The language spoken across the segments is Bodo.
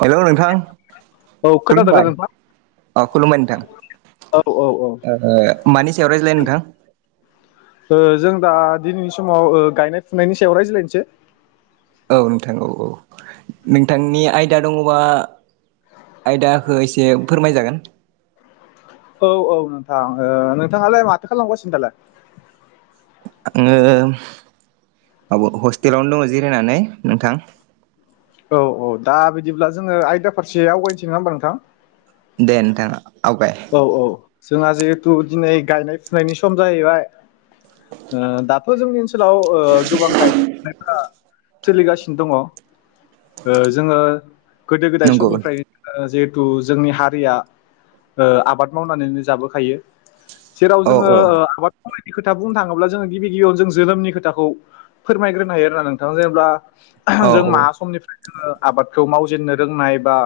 हेलौ नोंथां औ खोनादोंना खुलुमबाय नोंथां अ खुलुमबाय औ औ ओ नोंथां मानि सायाव रायज्लाय नोंथां। जों दा दिनैनि समाव गायनाय फुनायनि सायाव रायज्लायनोसै। औ नोंथां औ औ नोंथांनि आयदा दङबा आयदाखौ एसे फोरमायजागोन। औ औ नोंथां नोंथाङालाय माथो खालामगासिनो दालाय। आङो माब हस्टेलावनो दङ जिरायनानै नोंथां। औ औ दा बिदिब्ला जोङो आयदा फारसे आवगायनोसै, नङा होमबब्लाा नोंथां? दथ औ औ। जोंहा जिहेथु दिनै गायनाय फुनायनि सम जाहैबाय, दाथ' जोंनि नोलाव गोबां गायनाय फुनायफ्रा। सोलिगासिनो दङ जोङो। गोदो गोदाय नंगौ समनिफ्राय जिे जिु जोंनि हारिया। आबाद मावनानैनो जाबोखायो। जेराव औ जोङो औ आबादखौ बे खोथा बुंनो थाङोब्ला जोङो, गिबि गिबियाव जों जोनोमनि खोथखौ फोरमायग्रोनो हायो आरोना नोंथां, जेनेबा औ जों मा समनिफ्राय जोो आबादखौ मावजेननो रोंनाय बा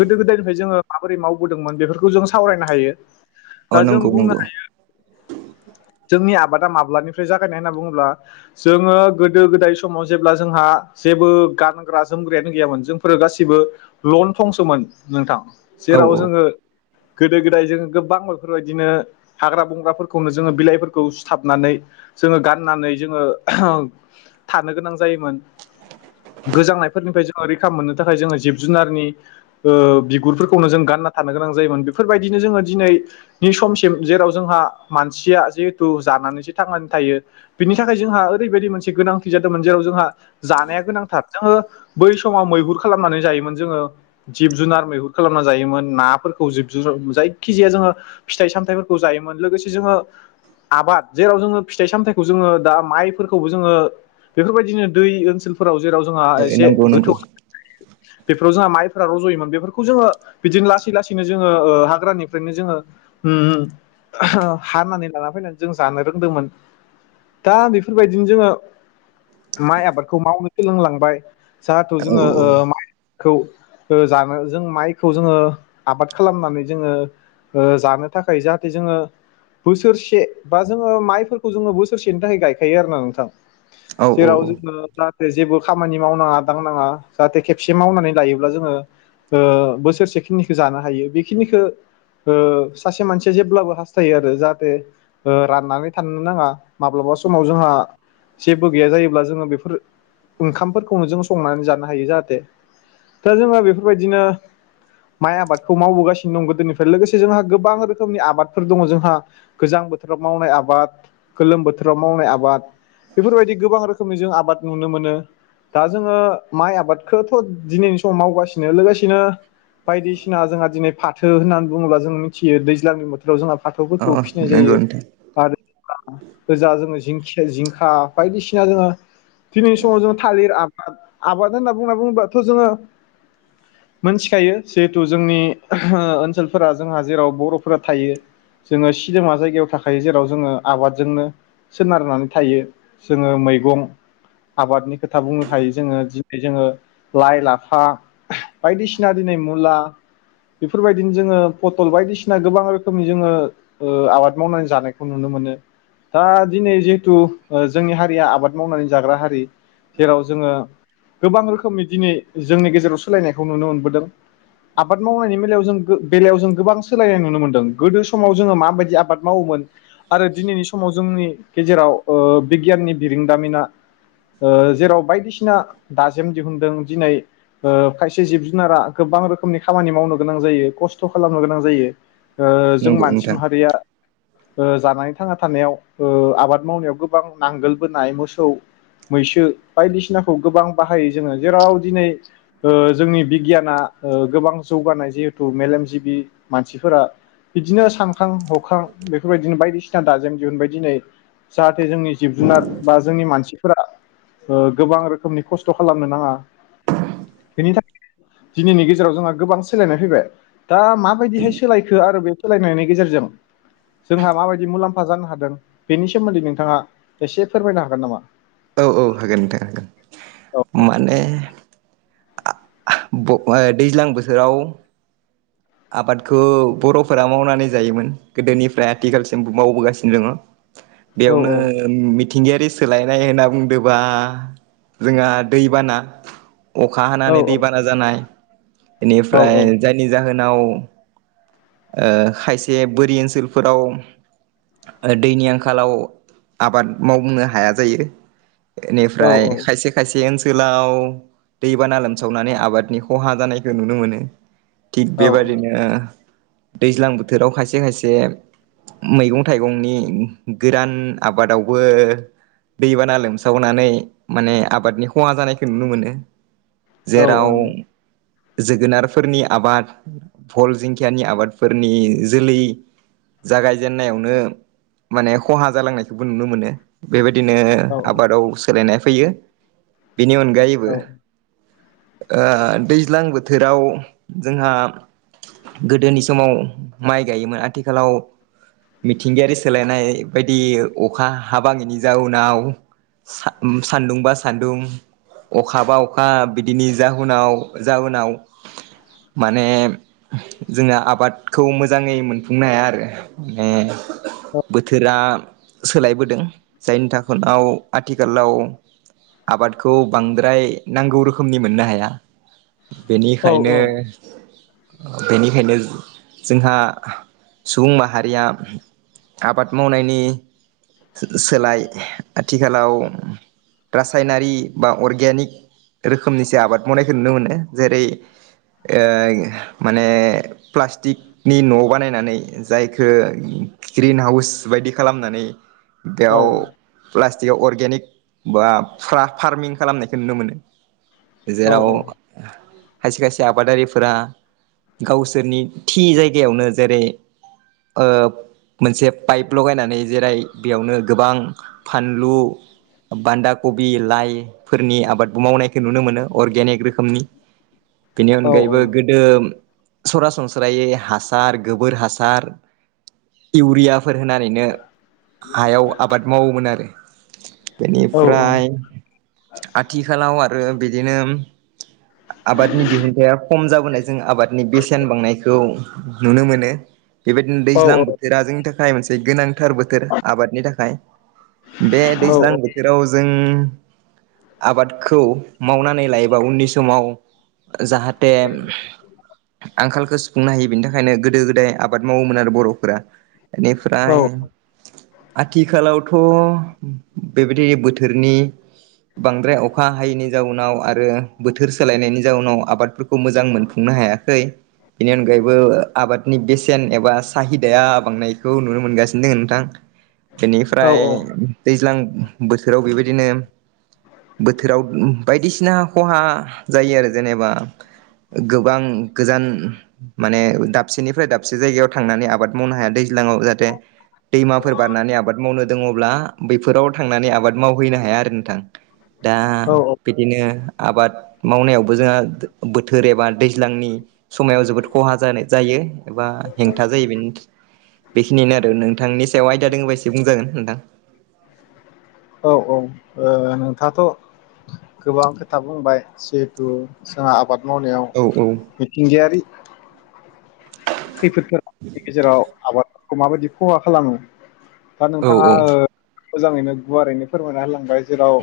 गोदो गोदायनिफ्राय जोङो माबोरै मावबोदोंमोन बेफोरखौ। खौ जों सावरायनो हायो। अ दा जों नंगौ बुंनो नंगौ‌। हायो जोंनि आबादा माब्लानिफ्राय जागायनाय होनना बुङोब्ला, जोङो गोदो गोदाय समाव जेब्ला जोंहा जेबो गानग्रा जोमग्रायानो गैयामोन जोंफोरो गासिबो लन थंसोमोन नोंथां। औ जेराव जोङो। गोदो गोदाय जोङो गोबां बेफोरबायदिनो हाग्रा बंग्राफोरखौनो जोङो बिलाइफोरखौ सुथाबनानै, जोङो गाननानै जोङो थानो गोनां जायोमोन। गोजांनायफोरनिफ्राय जोङो रैखा मोननो थाखाय जोङो जिब जुनारनि बिगुरफोरखौनो जों गानना थानो गोनां जायोमोन बेफोरबायदिनो जोङो दिनैनि समसिम जेराव जोंहा मानसिया जिहेथु जानानै थांनानै थायो, बिनि थाखाय जोंहा ओरैबायदि मोनसे गोनांथि जादोंमोन जेराव जोंहा जानाया गोनांथार जोङो बै समाव मैहुर खालामनानै जायोमोन जोङो जिब जुनार मैहुर खालामनानै जायोमोन ना। जायखि जाया जों फिथाइ सामथाइ जायोमोन लोगोसे जों आबाद जेराव जों फिथाइ सामथाय जों दा माइबो जों बेफोरबायदिनो दै नाव जेराव जोंहा औ एसे नंगौ गोथौ नंगौ बेफोराव जोंहा माइफोरा रज'योमोन बेफोरखौ जोङो बिदिनो लासै लासै नो जोङो हाग्रानिफ्रायनो जोङो हानानै लाना फैनानै जों जानो रोंदोंमोन दा बेफोरबायदिनो जोङो माइ आबादखौ मावनो सोलोंलांबाय जाहाथे औ जोङो माइखौ जानो जों माइखौ जोङो आबाद खालामनानै जोङो, जानो थाखाय जाहाथे जोङो बोसोरसे बा जोङो माइफोरखौ जोङो बोसोरसेनि थाखाय गायखायो आरोना नोंथां। औ औ जेराव जों जेबो खामानि मावनाङा दांनाङा जाहाथे खेबसे मावनानै लायोब्ला जोङो बोसोरसे खे बेिनिखौ जानो हायो, बेखिनिखौ सासे मानसिया जेब्लाबो हास्थायो आरो। जाहाथे राननानै थानो नाङा माब्लाबा समाव जोंहा जेबो गैया जायोब्ला जोङो बेफोर ओंखामफोरखौनो जों संनानै जानो हायो, जाहाथे दा जोङो बेफोरबायदिनो माइ आबादखौ मावबोगासिनो दं गोदोनिफ्राय लोगोसे जोंहा गोबां रोखोमनि आबादफोर दङ' जोंहा गोजां बोथोराव मावनाय आबाद, गोलोम बोथोराव मावनाय आबाद बेफोरबायदि गोबां रोखोमनि जों आबाद नुनो मोनो दा जोङो माइ आबादखौथ' दिनैनि समाव मावगासिनो लोगोसेनो बायदिसिना जोंहा दिनै फाथो होन्नानै बुङोब्ला जों मिथियो दैज्लांनि बोथोराव जोंहा फाथोखौ अ नोंगौ नोंथां। गोजा जोङो जिंखा बायदिसिना जोङो दिनैनि समाव जोङो थालिर आबाद आबाद होनना बुंना बुङोबाथ' जोङो मोनथिखायो। जिहेथु जोंनि ओनसोलफोरा जोंहा जेराव बर'फोरा थायो जोङो सिदोमा जायगायाव थाखायो जेराव जोङो आबादजोंनो सोनारनानै थायो जोङो मैगं आबादनि खोथा बुंनो हायो जोङो दिनै जोङो लाइ लाफा बायदिसिना दिनै मुला बेफोरबायदिनो जोङो पथल बायदिसिना गोबां रोखोमनि जोङो आबाद मावनानै जानायखौ नुनो मोनो। दा दिनै जिहेथु जोंनि हारिया आबाद मावनानै जाग्रा हारि जेराव जोङो गोबां रोखोमनि दिनै जोंनि गेजेराव सोलायनायखौ नुनो मोनबोदों। आबाद मावनायनि बेलायाव जों बेलायाव जों गोबां सोलायनाय नुनो मोनदों गोदो समाव जोङो माबायदि आबाद मावोमोन आरो दिनैनि समाव जोंनि गेजेराव बिगियाननि बिरोंदामिना जेराव बायदिसिना दाजेम दिहुनदों दिनै खायसे जिब जुनारा गोबां रोखोमनि खामानि मावनो गोनां जायो खस्थ' खालामनो गोनां जायो। ओ जों नंगौ मानसि नोंथां माहारिया ओ जानानै थांना थानायाव आबाद मावनायाव गोबां नांगोल बोनाय मोसौ मैसो बायदिसिनाखौ गोबां बाहायो जोङो जेराव दिनै जोंनि बिगियाना गोबां जौगानाय जिहेथु मेलेमजिबि मानसिफोरा बिदिनो सानखां हखां बेफोरबायदिनो बायदिसिना दाजेम दिहुनबाय दिनै जाहाथे जोंनि जिब जुनार बा जोंनि मानसिफोरा गोबां रोखोमनि खस्थ' खालामनो नाङा बेनि थाखाय दिनैनि गेजेराव जोंहा गोबां सोलायनाय फैबाय दा माबायदिहाय सोलायखो आरो बे सोलायनायनि गेजेरजों जोंहा माबायदि मुलाम्फा जानो हादों बेनि सोमोन्दै नोंथाङा एसे फोरमायनो हागोन नामा? औ औ हागोन नोंथां होगोन। औ माने आ ब दैज्लां बोथोराव आबादखौ बर'फोरा मावनानै जायोमोन गोदोनिफ्राय आथिखालसिम मावबोगासिनो दङ'। औ बेयावनो मिथिंगायारि सोलायनाय होनना बुंदोंबा जोंहा दैबाना अखा औ हानानै दैबाना जानाय औ बेनिफ्राय जायनि जाहोन आव खायसे बोरि ओनसोलफोराव दैनि आंखालाव आबाद मावबुंनो हाया जायो। औ इनिफ्राय खायसे खायसे ओनसोल ओनसोलाव दैबाना लोमसावनानै आबादनि खहा जानायखौ नुनो मोनो। थिग औ बेबायदिनो दैज्लां बोथोराव खायसे खायसे मैगं थाइगंनि गोदान आबादावबो दैबाना लोमसावनानै माने आबादनि खहा जानायखौ नुनो मोनो। जेराव जोगोनारफोरनि आबाद, भल जिंखियानि आबादफोरनि जोलै जागायजेननायावनो माने खहा जालांनायखौबो नुनो मोनो। बेबाय दिनो आबादाव सोलायनाय फैयो। बेनि अनगायैबो औ ओ दैज्लां बोथोराव जोंहा गोदोनि समाव माइ गायोमोन आथिखालाव मिथिंगायारि सोलायनाय बायदि अखा हाबाङिनि जाउनाव सान्दुं बा सान्दुं अखा बा अखा बिदिनि जाउनाव जाउनाव माने जो आबादखौ मोजाङै मोनफुंनो हाया आरो माने बोथोरा सोलायबोदों जायनि थाखनाव आथिखालाव आबादखौ बांद्राय नांगौ रोखोमनि मोननो हाया। बेनिखायनो बेनिखायनो जोंहा सुबुं माहारिया आबाद मावनायनि सोलाय आथिखालाव रासायनारि बा अर्गेनिक रोखोमनिसो आबाद मावनायखौ नुनो मोनो‌। जेरै ओ माने प्लास्टिकनि न' बानायनानै जायखौ ग्रिन हाउस बायदि खालामनानै बेयाव पास्त जेयाव अर्गेनिक बा फ्रा फार्मिं खालामनायखौ नुनो मोनो। जेराव खायसे खायसे जे आबादारिफोरा गावसोरनि थि जायगायावनो जेरै ओ मोनसे पाइप लगायनानै जेरै बेयावनो गोबां फानलु, बान्दा कबि, लाइफोरनि आबादबो मावनायखौ नुनो मोनो अर्गेनिक रोखोमनि। बेनि अनगायैबो गोदो सरासनस्रायै हासार गोबोर हासार इउरिया फोर होनानैनो हायाव आबाद मावोमोन आरो। बेनिफ्राय आथिखालाव आरो बिदिनो [unintelligible] दिहुन [inaudible] खम जाबोनाय जों आबादनि बेसेन बांनायखौ नुनो मोनो। बेबायदिनो दैज्लां बोथोरा जोंनि थाखाय मोनसे गोनांथार बोथोर आबादनि थाखाय। बे दैज्लां बोथोराव जों आबादखौ मावनानै लायोबा उननि समाव जाहाथे आंखाल खो सुफुंनो हायो बेनि थाखायनो गोदो गोदाय आबाद मावोमोन आरो बर'फोरा। एनिफ्राय आथिखालावथ'बेबायदि बोथोरनि बांद्राय अखा हायैनि जाउनाव आरो बोथोर सोलायनायनि जाउनाव आबादफोरखौ मोजां मोनफुंनो हायाखै। बेनि अनगायैबो आबादनि बेसेन एबा साहिदाया बांनायखौ नुनो मोनगासिनो दोङो नोंथां। बेनिफ्राय दैज्लां बोथोराव बेबायदिनो बोथोराव बायदिसिना खहा जायो आरो। जेनेबा गोबां गोजान माने दाबसेनिफ्राय दाबसे जायगायाव थांनानै आबाद मावनो हाया दैज्लाङाव जाहाथे दैमाफोर बारनानै आबाद मावनो दङ'ब्ला बैफोराव थांनानै आबाद मावहैनो हाया आरो नोंथां। दा औ बिदिनो आबाद मावनायाव बो जोंहा बोथोर एबा दैज्लांनि समायाव जोबोद खहा जानाय जायो एबा हेंथा जायो। बेनो बेखिनिनो आरो। नोंथांनि सायाव आयदा दोङोबा एसे बुंजागोन नोंथां। औ ओ नोंथाङाथ' गोबां खोथा बुंबाय जिहेथु जोंहा आबाद मावनायाव औ औ मिथिंगायारि खैफोदफोरा गेजेराव आबाद खौ माबायदि खहा खालामो। दा औ नोंथाङा औ ओ मोजाङैनो गुवारैनो फोरमायना होलांबाय जेराव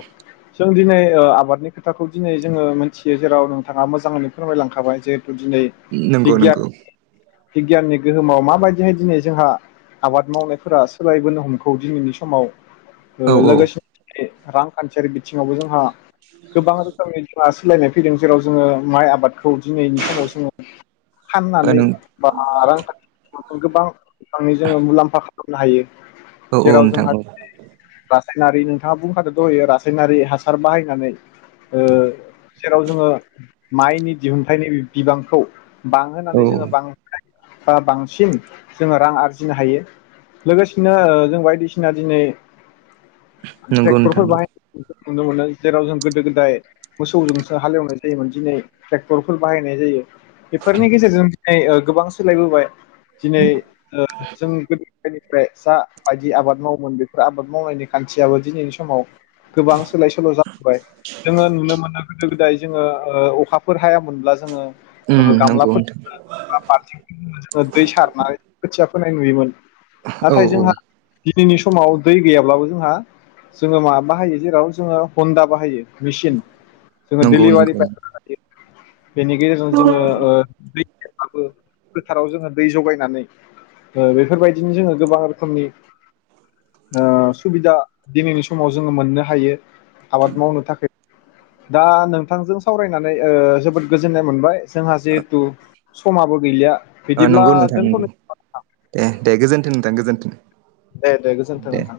जों दिनै ओ आबादनि खोथाखौ दिनै जोङो मोन्थियो जेराव नोंथाङा मोजाङैनो फोरमायलांखाबाय जे नोंगौ नोंगौ। बिगियाननि गोहोमाव माबायदिहाय दिनै जोंहा आबाद मावनायफोरा सोलायबोनो हमगौ दिनैनि समाव औ औ लोगोसे [unintelligible] रांखान्थियारि बिथिङावबो जोंहा गोबां रोखोमनि जोंहा सोलायनाय फैदों जेराव जोङो माइ आबाद खौ दिनैनि समाव समाव [unintelligible] ओ फाननानै नों [unintelligible] रांखान्थिनि [unintelligible] जोङो मुलाम्फा खालामनो हायो। औ औ जेराव नोंथां। जोंहा रासायनारि नोंथाङा बुंखादो द' होयो रासायनारि हासार बाहायनानै ओ जेराव जोङो माइनि दिहुनथाइनि बिबांखौ बां औ होनानै जोङो बां होन बा बांसिन जोङो रां आरजिनो हायो लोगोसेनो जों बायदिसिना दिनै नंगौ नोंथां ट्रेक्टरफोर बाहा [unintelligible] [unintelligible] मोनो जेराव जों गोदो गोदाय मोसौजोंसो हालेवनाय जायोमोन दिनै ट्रेक्टरफोर बाहायनाय जायो बेफोरनि गेजेरजों [unintelligible] गोबां सोलायबोबाय दिनै ओ जों गोदो [unintelligible] [unintelligible] आबाद माव मोन [unintelligible] [unintelligible] आबाद मावनायनि खान्थियाबो दिनैनि समाव गोबां सोलाय सोल' जाबोबाय जोङो नुनो मोनो गोदो गोदाय जोङो ओ अखा बेफोर हायोनब्ला जोङो उम ओ खामला नंगौ नोंथां फोरजों दै सारनानैखोथिया [unintelligible] [unintelligible] नुयोमोन। औ नाथाय औ जोंहा दिनैनि समाव दै गैयाब्लाबो जोंहा जोङो मा बाहायो जेराव जोङो हन्दा बाहायो मेसिन। जोंङो नंगौ दिलीबारि नंगौ पाइप [unintelligible] बेनि गेजेरजों जोङो ओ फथाराव जोङो दै जगायनानै बेफोरबायदिनो जोङो गोबां रोखोमनि सुबिदा दिनैनि समाव जोङो मोननो हायो। आबाद मावनो थाखाय दा नोंथांजों सावरायनानै जोबोद गोजोननाय मोनबाय। जोंहा जेहुथु समाबो गैलिया अ बिदिब्ला नंगौ नोंथां नंगौ दोनथ'नो दे दे गोजोनथों नोंथां गोजोनथों। दे दे गोजोनथों नोंथां।